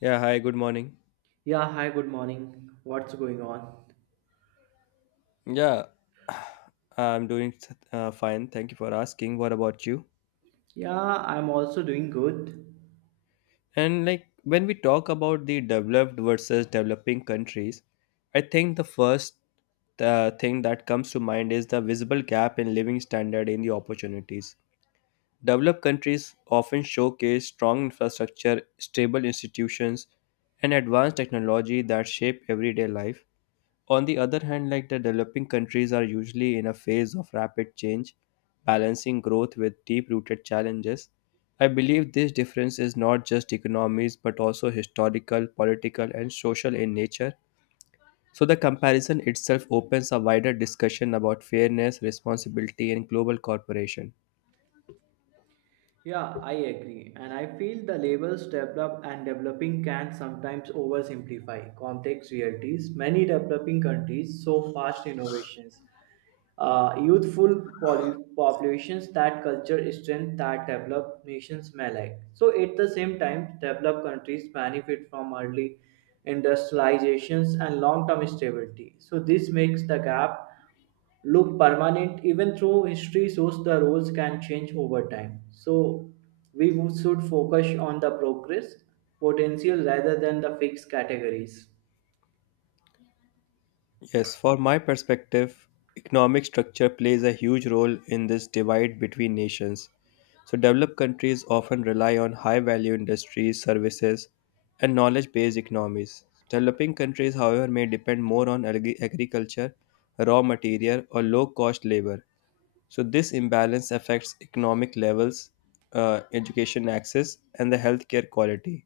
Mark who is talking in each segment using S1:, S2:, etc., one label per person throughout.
S1: Yeah, hi, good morning.
S2: Yeah, hi, good morning. What's going on?
S1: Yeah, I'm doing fine. Thank you for asking. What about you?
S2: Yeah, I'm also doing good.
S1: And like when we talk about the developed versus developing countries, I think the first thing that comes to mind is the visible gap in living standard in the opportunities. Developed countries often showcase strong infrastructure, stable institutions, and advanced technology that shape everyday life. On the other hand, like, the developing countries are usually in a phase of rapid change, balancing growth with deep rooted challenges. I believe this difference is not just economies but also historical, political and social in nature. So the comparison itself opens a wider discussion about fairness, responsibility and global cooperation.
S2: Yeah, I agree. And I feel the labels develop and developing can sometimes oversimplify complex realities. Many developing countries so fast innovations. Youthful populations that culture strength that developed nations may lack. So at the same time, developed countries benefit from early industrializations and long-term stability. So this makes the gap look permanent even though history shows the roles can change over time, so we should focus on the progress potential rather than the fixed categories.
S1: Yes, for my perspective, economic structure plays a huge role in this divide between nations. So, developed countries often rely on high value industries, services, and knowledge based economies. Developing countries, however, may depend more on agriculture, raw material, or low cost labor. So, this imbalance affects economic levels, education access, and the healthcare quality.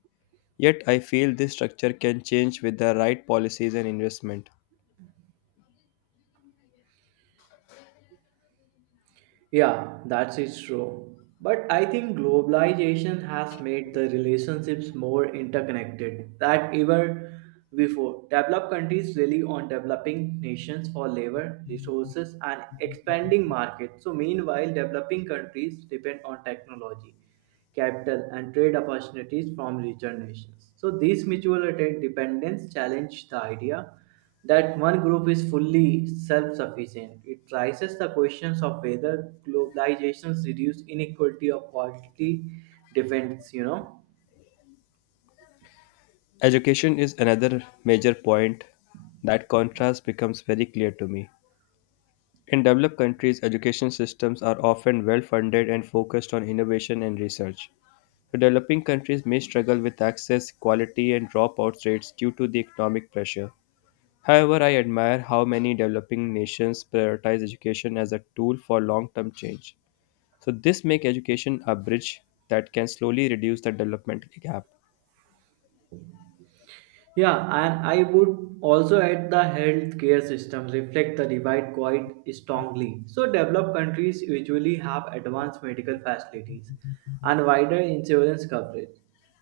S1: Yet, I feel this structure can change with the right policies and investment.
S2: Yeah, that's it's true. But I think globalization has made the relationships more interconnected than ever before. Developed countries rely on developing nations for labor, resources, and expanding markets. So, meanwhile, developing countries depend on technology, capital, and trade opportunities from richer nations. So, these mutual dependence challenge the idea that one group is fully self-sufficient. It raises the questions of whether globalization reduces inequality or quality depends,
S1: Education is another major point that contrast becomes very clear to me. In developed countries, education systems are often well funded and focused on innovation and research. So developing countries may struggle with access, quality, and dropout rates due to the economic pressure. However, I admire how many developing nations prioritize education as a tool for long term change. So, this makes education a bridge that can slowly reduce the development gap.
S2: Yeah, and I would also add the healthcare system reflect the divide quite strongly. So developed countries usually have advanced medical facilities and wider insurance coverage.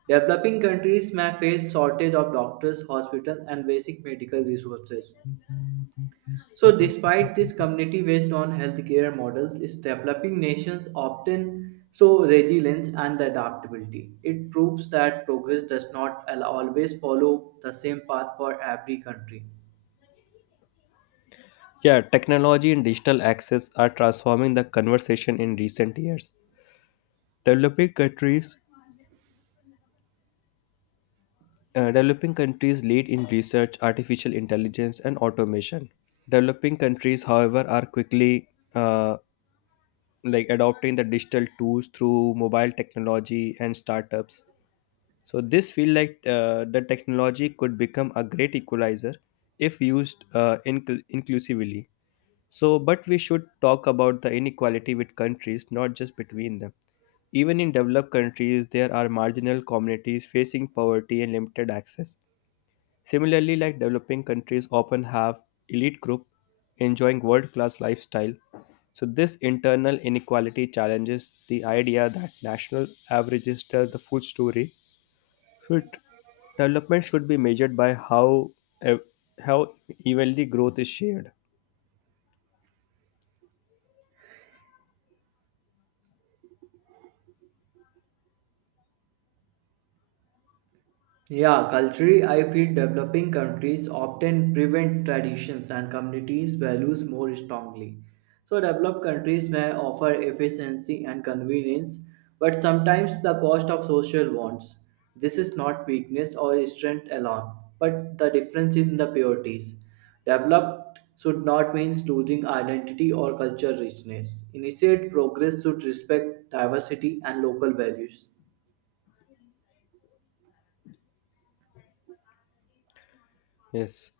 S2: Developing countries may face shortage of doctors, hospitals, and basic medical resources. So, despite this community based on healthcare models, is developing nations often show resilience and adaptability. It proves that progress does not always follow the same path for every country.
S1: Yeah, technology and digital access are transforming the conversation in recent years. Developing countries, Developing countries lead in research, artificial intelligence, and automation. Developing countries, however, are quickly uh, like adopting the digital tools through mobile technology and startups. So this feel like the technology could become a great equalizer if used inclusively. So, but we should talk about the inequality with countries, not just between them. Even in developed countries, there are marginal communities facing poverty and limited access. Similarly, like developing countries often have elite group enjoying world-class lifestyle. So this internal inequality challenges the idea that national averages tell the full story. Should Development should be measured by how ev- how evenly growth is shared.
S2: Yeah, culturally, I feel developing countries often prevent traditions and communities' values more strongly. So, developed countries may offer efficiency and convenience, but sometimes the cost of social wants. This is not weakness or strength alone, but the difference in the priorities. Developed should not mean losing identity or culture richness. Initiate progress should respect diversity and local values.
S1: Yes,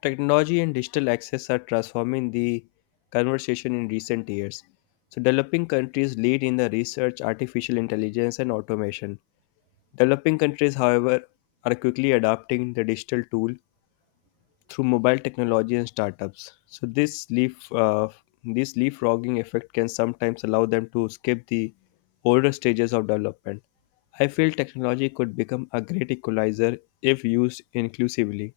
S1: technology and digital access are transforming the conversation in recent years. So developing countries lead in the research, artificial intelligence, and automation. Developing countries, however, are quickly adopting the digital tool through mobile technology and startups. So this leapfrogging effect can sometimes allow them to skip the older stages of development. I feel technology could become a great equalizer if used inclusively.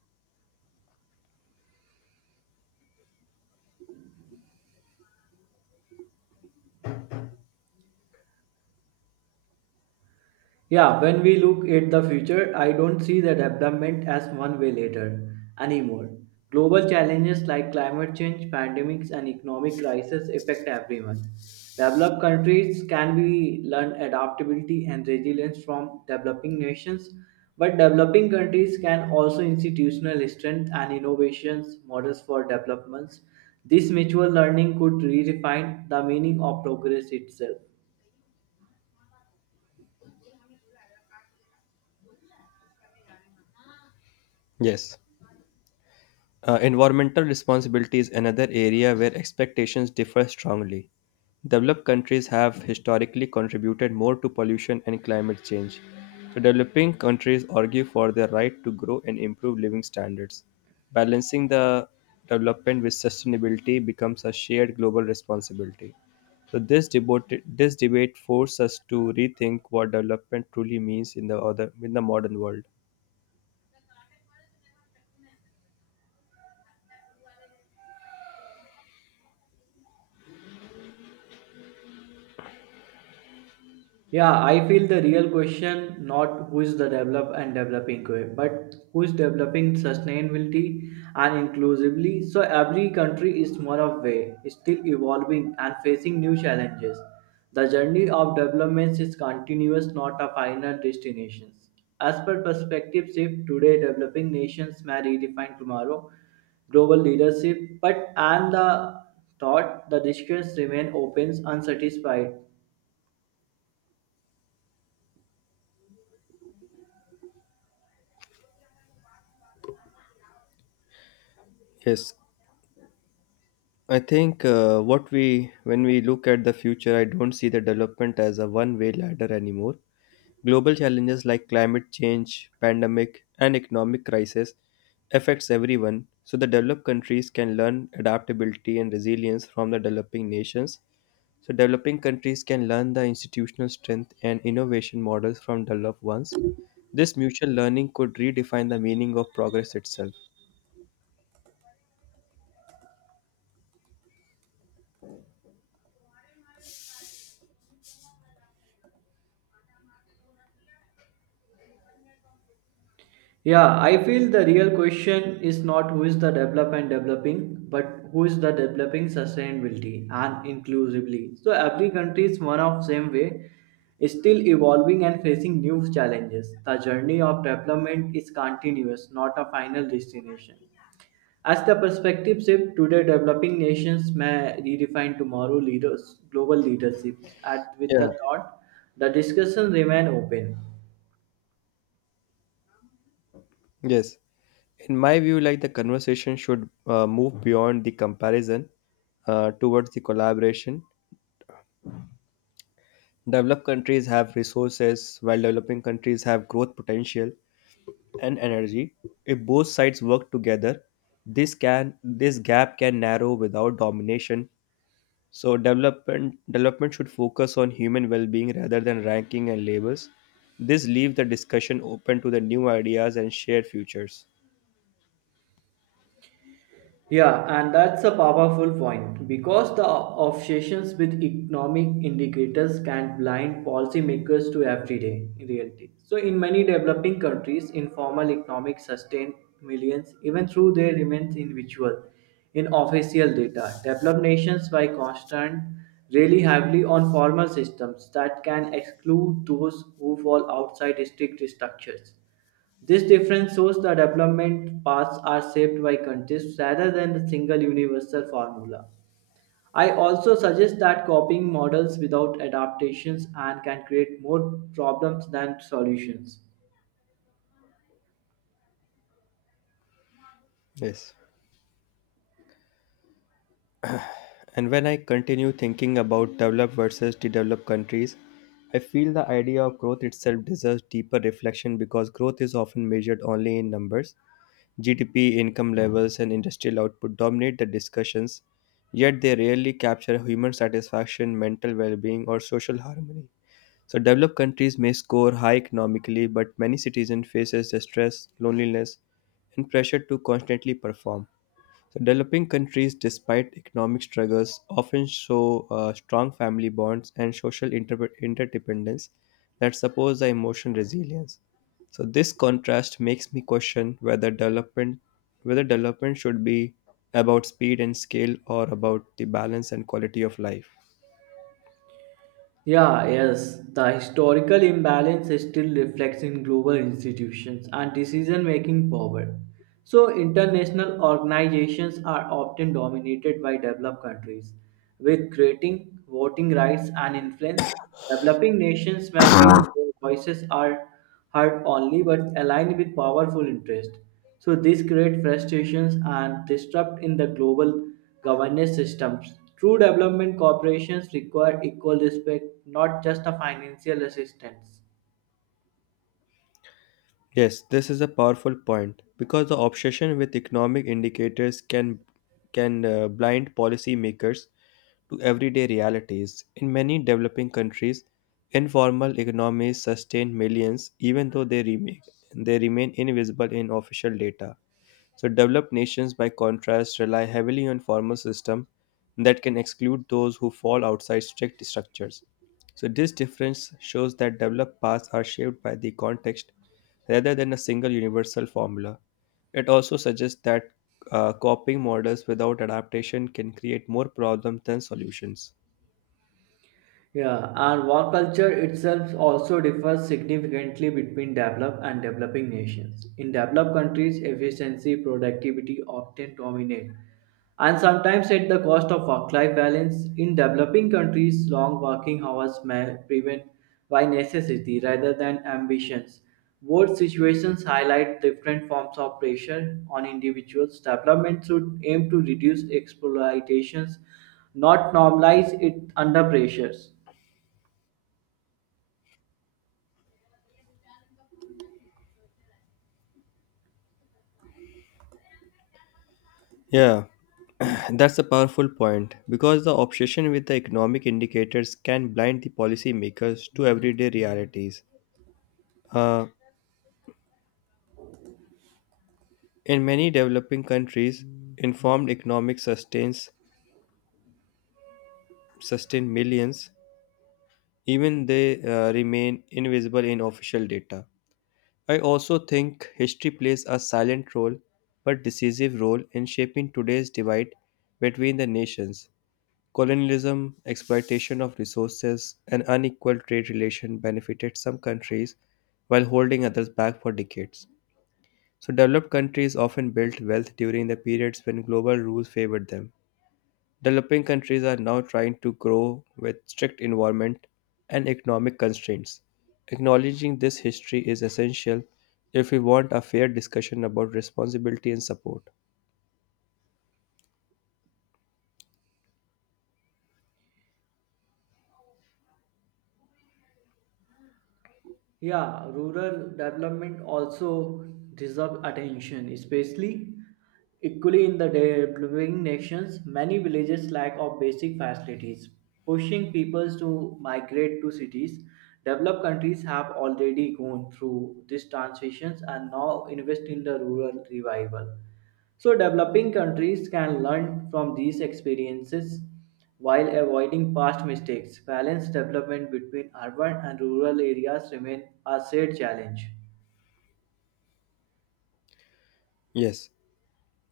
S2: Yeah, when we look at the future, I don't see the development as one way later anymore. Global challenges like climate change, pandemics, and economic crisis affect everyone. Developed countries can be learn adaptability and resilience from developing nations, but developing countries can also institutional strength and innovations models for developments. This mutual learning could redefine the meaning of progress itself.
S1: Yes. Environmental responsibility is another area where expectations differ strongly. Developed countries have historically contributed more to pollution and climate change. The developing countries argue for their right to grow and improve living standards. Balancing the development with sustainability becomes a shared global responsibility. So this debate forces us to rethink what development truly means in the modern world.
S2: Yeah, I feel the real question not who is the develop and developing but who is developing sustainability and inclusively. So every country is more of way, is still evolving and facing new challenges. The journey of development is continuous, not a final destination. As per perspective shift, today developing nations may redefine tomorrow global leadership, but and the thought the discussions remain open, unsatisfied.
S1: Yes, I think what we when we look at the future, I don't see the development as a one-way ladder anymore. Global challenges like climate change, pandemic, and economic crisis affects everyone. So the developed countries can learn adaptability and resilience from the developing nations. So developing countries can learn the institutional strength and innovation models from developed ones. This mutual learning could redefine the meaning of progress itself.
S2: Yeah, I feel the real question is not who is the developer and developing, but who is the developing sustainability and inclusively. So every country is one of same way, is still evolving and facing new challenges. The journey of development is continuous, not a final destination. As the perspective shift, today developing nations may redefine tomorrow leaders, global leadership. And with
S1: Yeah,
S2: the thought, the discussion remain open.
S1: yes, in my view, like the conversation should move beyond the comparison towards the collaboration. Developed countries have resources, while developing countries have growth potential and energy. If both sides work together, this gap can narrow without domination. So development should focus on human well-being rather than ranking and labels. This leaves the discussion open to the new ideas and shared futures.
S2: Yeah, and that's a powerful point because the obsessions with economic indicators can blind policymakers to everyday reality. So, in many developing countries, informal economic sustain millions even through they remains invisible in official data. Developed nations, by constant, rely heavily on formal systems that can exclude those who fall outside strict structures. This difference shows that development paths are shaped by context rather than a single universal formula. I also suggest that copying models without adaptations and can create more problems than solutions.
S1: Yes. And when I continue thinking about developed versus developed countries, I feel the idea of growth itself deserves deeper reflection because growth is often measured only in numbers. GDP, income levels, and industrial output dominate the discussions, yet they rarely capture human satisfaction, mental well being, or social harmony. So, developed countries may score high economically, but many citizens faces the stress, loneliness, and pressure to constantly perform. So developing countries, despite economic struggles, often show strong family bonds and social interdependence that support the emotional resilience. So this contrast makes me question whether development should be about speed and scale or about the balance and quality of life.
S2: Yeah, yes, the historical imbalance still reflects in global institutions and decision making power. So, international organizations are often dominated by developed countries, with creating voting rights and influence. Developing nations may feel their voices are heard only but aligned with powerful interests. So these create frustrations and disrupt in the global governance systems. True development corporations require equal respect, not just a financial assistance.
S1: Yes, this is a powerful point because the obsession with economic indicators can blind policymakers to everyday realities. In many developing countries, informal economies sustain millions even though they remain invisible in official data. So developed nations, by contrast, rely heavily on formal systems that can exclude those who fall outside strict structures. So this difference shows that developed paths are shaped by the context rather than a single universal formula. It also suggests that copying models without adaptation can create more problems than solutions.
S2: Yeah, and war culture itself also differs significantly between developed and developing nations. In developed countries, efficiency, productivity often dominate, and sometimes at the cost of work-life balance. In developing countries, long working hours may prevent by necessity rather than ambitions. Both situations highlight different forms of pressure on individuals. Development should aim to reduce exploitations, not normalize it under pressures.
S1: Yeah, that's a powerful point because the obsession with the economic indicators can blind the policymakers to everyday realities. Uh, In many developing countries, informed economic sustain millions, even they remain invisible in official data. I also think history plays a silent role but decisive role in shaping today's divide between the nations. Colonialism, exploitation of resources, and unequal trade relations benefited some countries while holding others back for decades. So, developed countries often built wealth during the periods when global rules favored them. Developing countries are now trying to grow with strict environment and economic constraints. Acknowledging this history is essential if we want a fair discussion about responsibility and support.
S2: Yeah, rural development also deserves attention, especially equally in the developing nations. Many villages lack of basic facilities, pushing peoples to migrate to cities. Developed countries have already gone through these transitions and now invest in the rural revival. So, developing countries can learn from these experiences while avoiding past mistakes, balanced development between urban and rural areas remain a shared challenge.
S1: Yes,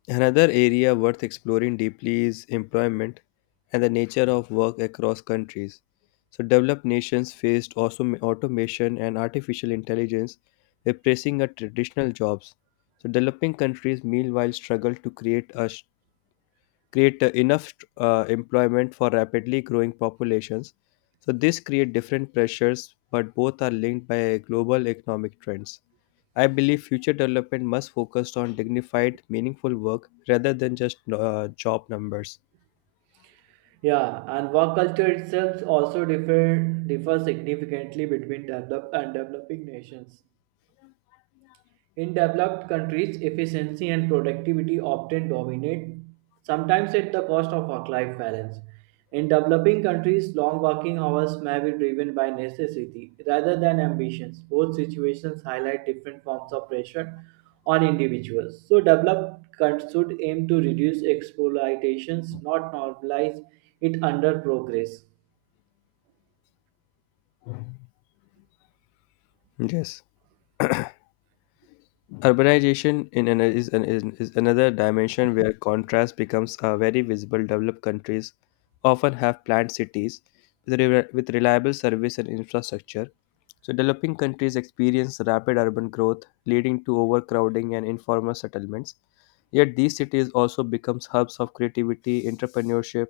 S1: another area worth exploring deeply is employment and the nature of work across countries. So, developed nations faced also automation and artificial intelligence, replacing our traditional jobs. So, developing countries meanwhile struggle to create enough employment for rapidly growing populations. So this create different pressures, but both are linked by global economic trends. I believe future development must focus on dignified, meaningful work rather than just job numbers.
S2: Yeah, and work culture itself also differs significantly between developed and developing nations. In developed countries, efficiency and productivity often dominate, sometimes at the cost of work life balance. In developing countries, long working hours may be driven by necessity rather than ambitions. Both situations highlight different forms of pressure on individuals. So, developed countries should aim to reduce exploitations, not normalize it under progress.
S1: Yes. Urbanization in an, is another dimension where contrast becomes very visible. Developed countries often have planned cities with, with reliable service and infrastructure. So, developing countries experience rapid urban growth, leading to overcrowding and informal settlements. Yet, these cities also become hubs of creativity, entrepreneurship,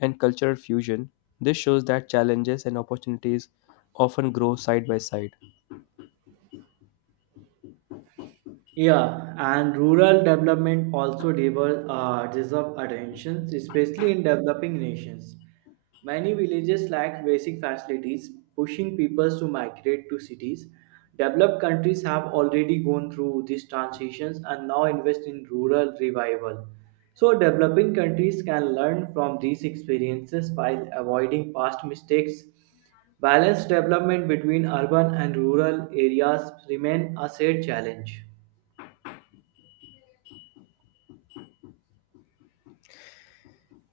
S1: and cultural fusion. This shows that challenges and opportunities often grow side by side.
S2: Yeah, and rural development also deserve attention, especially in developing nations. Many villages lack basic facilities, pushing peoples to migrate to cities. Developed countries have already gone through these transitions and now invest in rural revival. So, developing countries can learn from these experiences while avoiding past mistakes. Balanced development between urban and rural areas remain a shared challenge.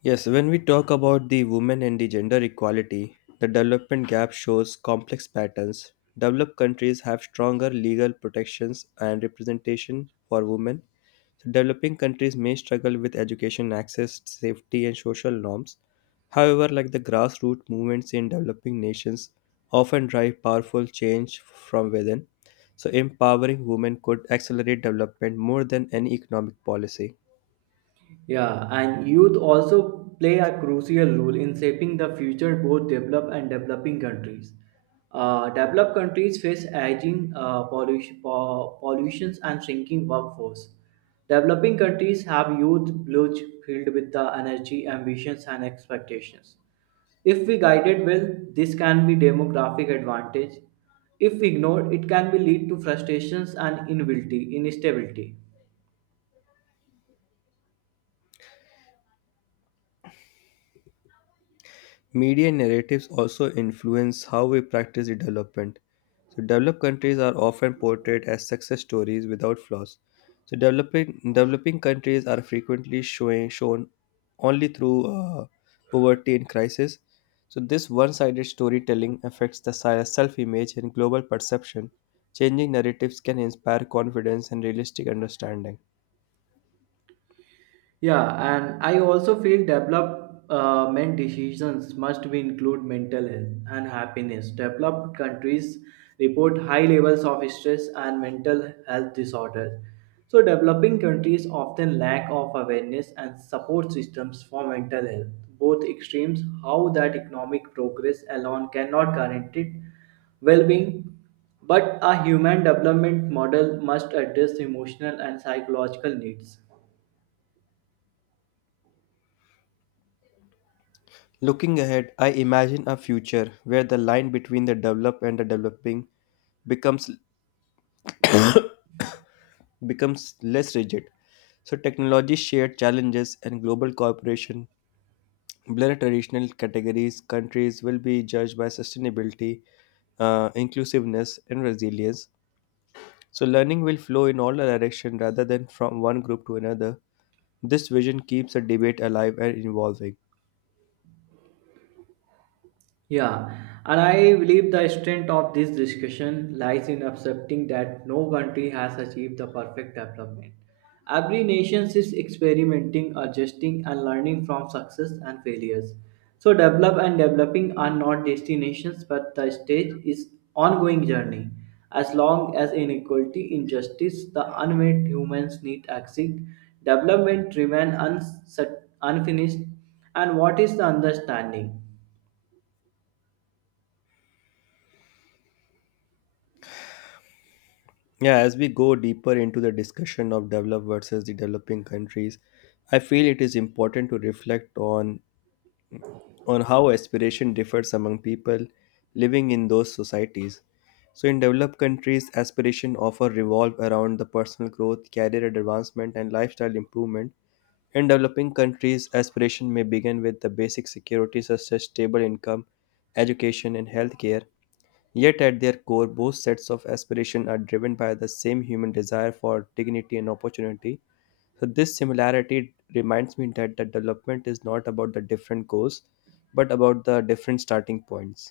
S1: Yes, when we talk about the women and the gender equality, the development gap shows complex patterns. Developed countries have stronger legal protections and representation for women. So developing countries may struggle with education access, safety, and social norms. However, like the grassroots movements in developing nations often drive powerful change from within. So empowering women could accelerate development more than any economic policy.
S2: Yeah, and youth also play a crucial role in shaping the future both developed and developing countries. Developed countries face aging pollutions and shrinking workforce. Developing countries have youth bloods filled with the energy, ambitions, and expectations. If we guide it well, this can be demographic advantage. If ignored, it can be lead to frustrations and instability.
S1: Media narratives also influence how we practice the development. So developed countries are often portrayed as success stories without flaws. So developing countries are frequently showing shown only through poverty and crisis. So this one-sided storytelling affects the self-image and global perception. Changing narratives can inspire confidence and realistic understanding.
S2: Yeah, and I also feel development decisions must be include mental health and happiness. Developed countries report high levels of stress and mental health disorders. So developing countries often lack of awareness and support systems for mental health. Both extremes, how that economic progress alone cannot guarantee well-being, but a human development model must address emotional and psychological needs.
S1: Looking ahead, I imagine a future where the line between the developed and the developing becomes becomes less rigid. So technology's shared challenges and global cooperation blur traditional categories. Countries will be judged by sustainability, inclusiveness, and resilience. So learning will flow in all directions rather than from one group to another. This vision keeps the debate alive and evolving.
S2: Yeah, and I believe the strength of this discussion lies in accepting that no country has achieved the perfect development. Every nation is experimenting, adjusting, and learning from success and failures. So, develop and developing are not destinations, but the stage is ongoing journey. As long as inequality, injustice, the unmet humans need exist, development unfinished. And what is the understanding?
S1: Yeah, as we go deeper into the discussion of developed versus the developing countries, I feel it is important to reflect on how aspiration differs among people living in those societies. So, in developed countries, aspiration often revolve around the personal growth, career advancement, and lifestyle improvement. In developing countries, aspiration may begin with the basic securities such as stable income, education, and healthcare. Yet, at their core, both sets of aspiration are driven by the same human desire for dignity and opportunity. So this similarity reminds me that the development is not about the different goals, but about the different starting points.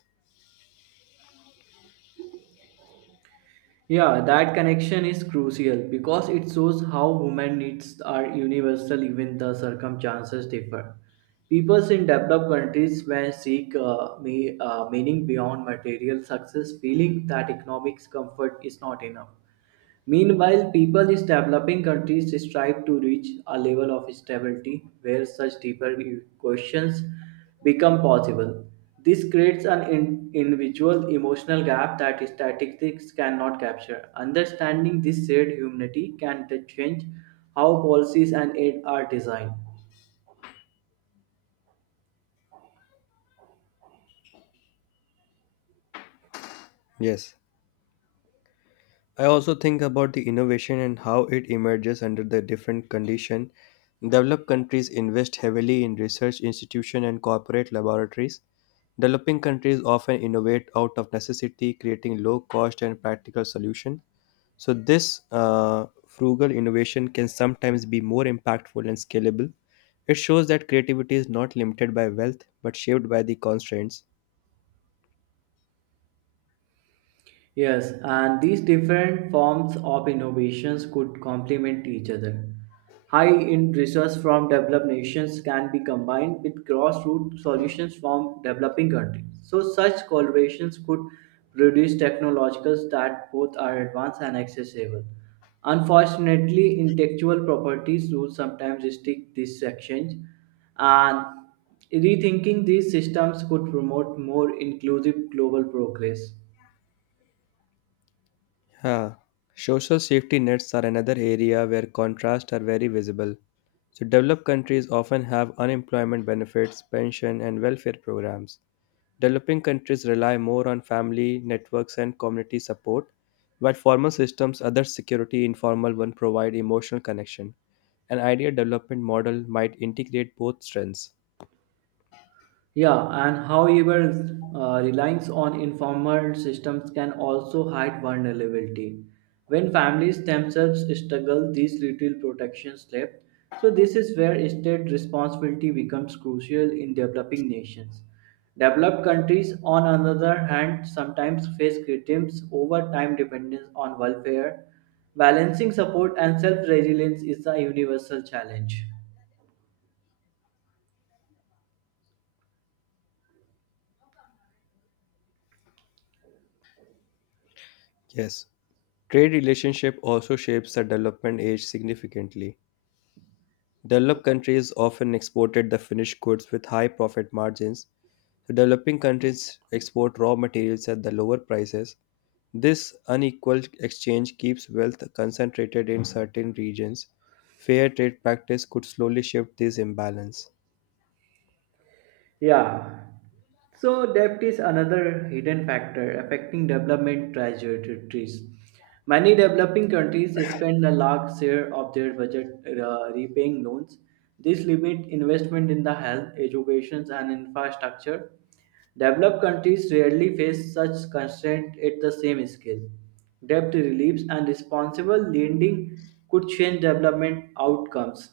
S2: Yeah, that connection is crucial because it shows how human needs are universal even the circumstances differ. Peoples in developed countries may seek meaning beyond material success, feeling that economic comfort is not enough. Meanwhile, people in developing countries strive to reach a level of stability where such deeper questions become possible. This creates an individual emotional gap that statistics cannot capture. Understanding this shared humanity can change how policies and aid are designed.
S1: Yes. I also think about the innovation and how it emerges under the different condition. Developed countries invest heavily in research institution and corporate laboratories. Developing countries often innovate out of necessity, creating low cost and practical solution. So, this frugal innovation can sometimes be more impactful and scalable. It shows that creativity is not limited by wealth but shaped by the constraints.
S2: Yes, and these different forms of innovations could complement each other. High-end research from developed nations can be combined with grassroots solutions from developing countries. So such collaborations could produce technologies that both are advanced and accessible. Unfortunately, intellectual properties rules sometimes restrict this exchange, and rethinking these systems could promote more inclusive global progress.
S1: Yeah. Social safety nets are another area where contrasts are very visible. So, developed countries often have unemployment benefits, pension, and welfare programs. Developing countries rely more on family networks and community support, while formal systems, other security informal ones, provide emotional connection. An ideal development model might integrate both strengths.
S2: Yeah, and however, reliance on informal systems can also hide vulnerability. When families themselves struggle, these little protections left. So this is where state responsibility becomes crucial in developing nations. Developed countries, on another hand, sometimes face criticisms over time dependence on welfare. Balancing support and self-resilience is a universal challenge.
S1: Yes. Trade relationship also shapes the development age significantly. Developed countries often exported the finished goods with high profit margins. So developing countries export raw materials at the lower prices. This unequal exchange keeps wealth concentrated in certain regions. Fair trade practice could slowly shift this imbalance.
S2: Yeah. So debt is another hidden factor affecting development trajectories. Many developing countries spend a large share of their budget repaying loans. This limits investment in the health, education, and infrastructure. Developed countries rarely face such constraints at the same scale. Debt reliefs and responsible lending could change development outcomes.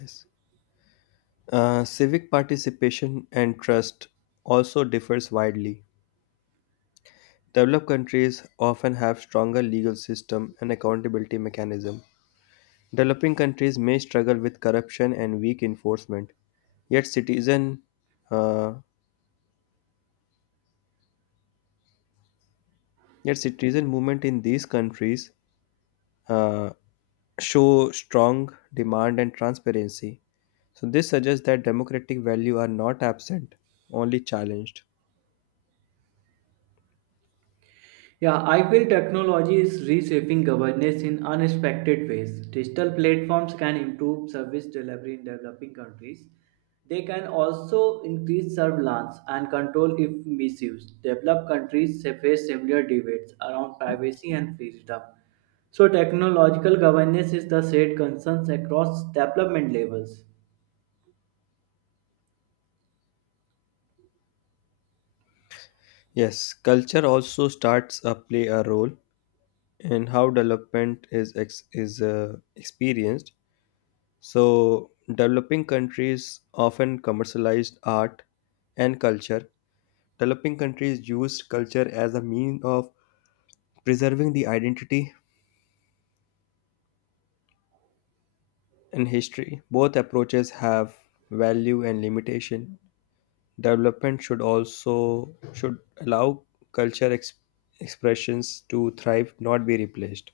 S1: Yes. Civic participation and trust also differs widely. Developed countries often have stronger legal system and accountability mechanism. Developing countries may struggle with corruption and weak enforcement, yet citizen uh, yet citizen movement in these countries uh, show strong demand and transparency. So this suggests that democratic value are not absent, only challenged.
S2: Yeah, I feel technology is reshaping governance in unexpected ways. Digital platforms can improve service delivery in developing countries. They can also increase surveillance and control if misused. Developed countries face similar debates around privacy and freedom. So, technological governance is the shared concerns across development levels.
S1: Yes, culture also starts play a role in how development is experienced. So developing countries often commercialized art and culture. Developing countries used culture as a means of preserving the identity in history. Both approaches have value and limitation. Development should allow culture ex- expressions to thrive, not be replaced.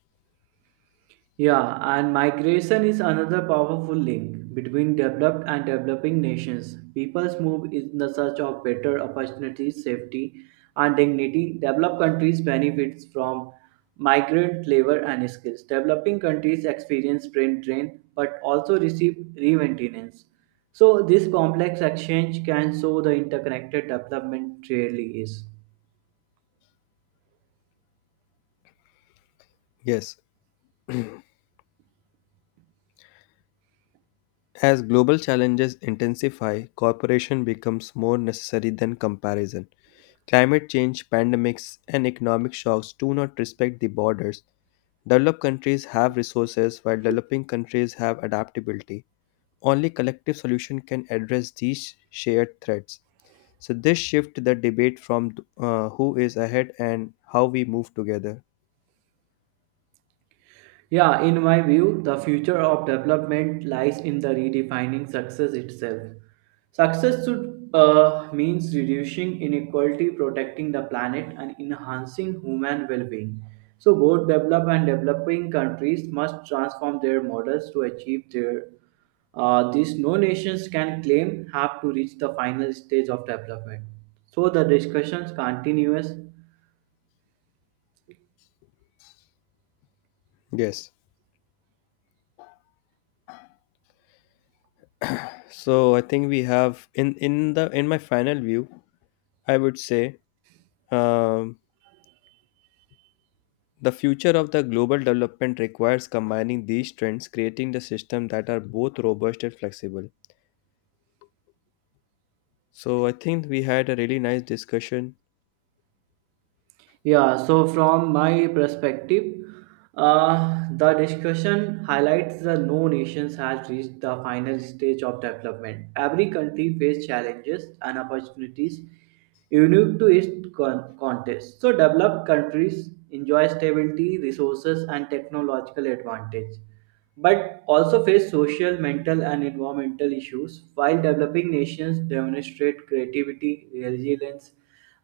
S2: Yeah, and migration is another powerful link between developed and developing nations. Peoples move in the search of better opportunities, safety, and dignity. Developed countries benefit from migrant labor and skills. Developing countries experience brain drain but also receive re-maintenance. So this complex exchange can show the interconnected development really is.
S1: Yes, as global challenges intensify, cooperation becomes more necessary than comparison. Climate change, pandemics, and economic shocks do not respect the borders. Developed countries have resources while developing countries have adaptability. Only collective solution can address these shared threats. So this shift the debate from who is ahead and how we move together.
S2: Yeah, in my view, the future of development lies in the redefining success itself. Success should means reducing inequality, protecting the planet, and enhancing human well-being. So both developed and developing countries must transform their models to achieve their. These no nations can claim have to reach the final stage of development. So the discussions continues.
S1: Yes. So I think we have in the in my final view, I would say um, the future of the global development requires combining these trends, creating the system that are both robust and flexible. So I think we had a really nice discussion.
S2: Yeah, so from my perspective, the discussion highlights that no nations has reached the final stage of development. Every country faces challenges and opportunities unique to its context. So, developed countries enjoy stability, resources, and technological advantage, but also face social, mental, and environmental issues, while developing nations demonstrate creativity, resilience,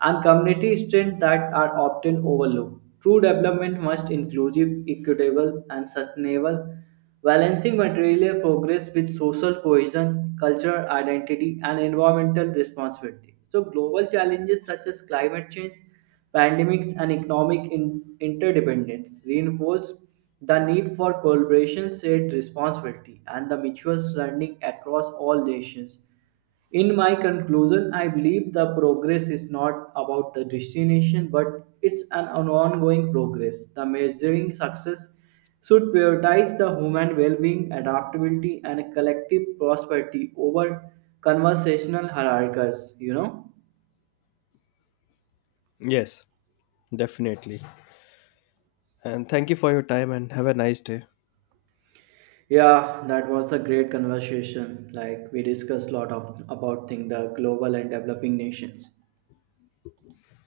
S2: and community strength that are often overlooked. True development must inclusive, equitable, and sustainable, balancing material progress with social cohesion, cultural identity, and environmental responsibility. So, global challenges such as climate change, pandemics and economic interdependence reinforce the need for collaboration, shared responsibility, and the mutual learning across all nations. In my conclusion, I believe the progress is not about the destination, but it's an ongoing progress. The measuring success should prioritize the human well-being, adaptability, and collective prosperity over conversational hierarchies.
S1: Yes, definitely. And thank you for your time and have a nice day.
S2: Yeah, that was a great conversation. Like we discussed a lot of about thing the global and developing nations.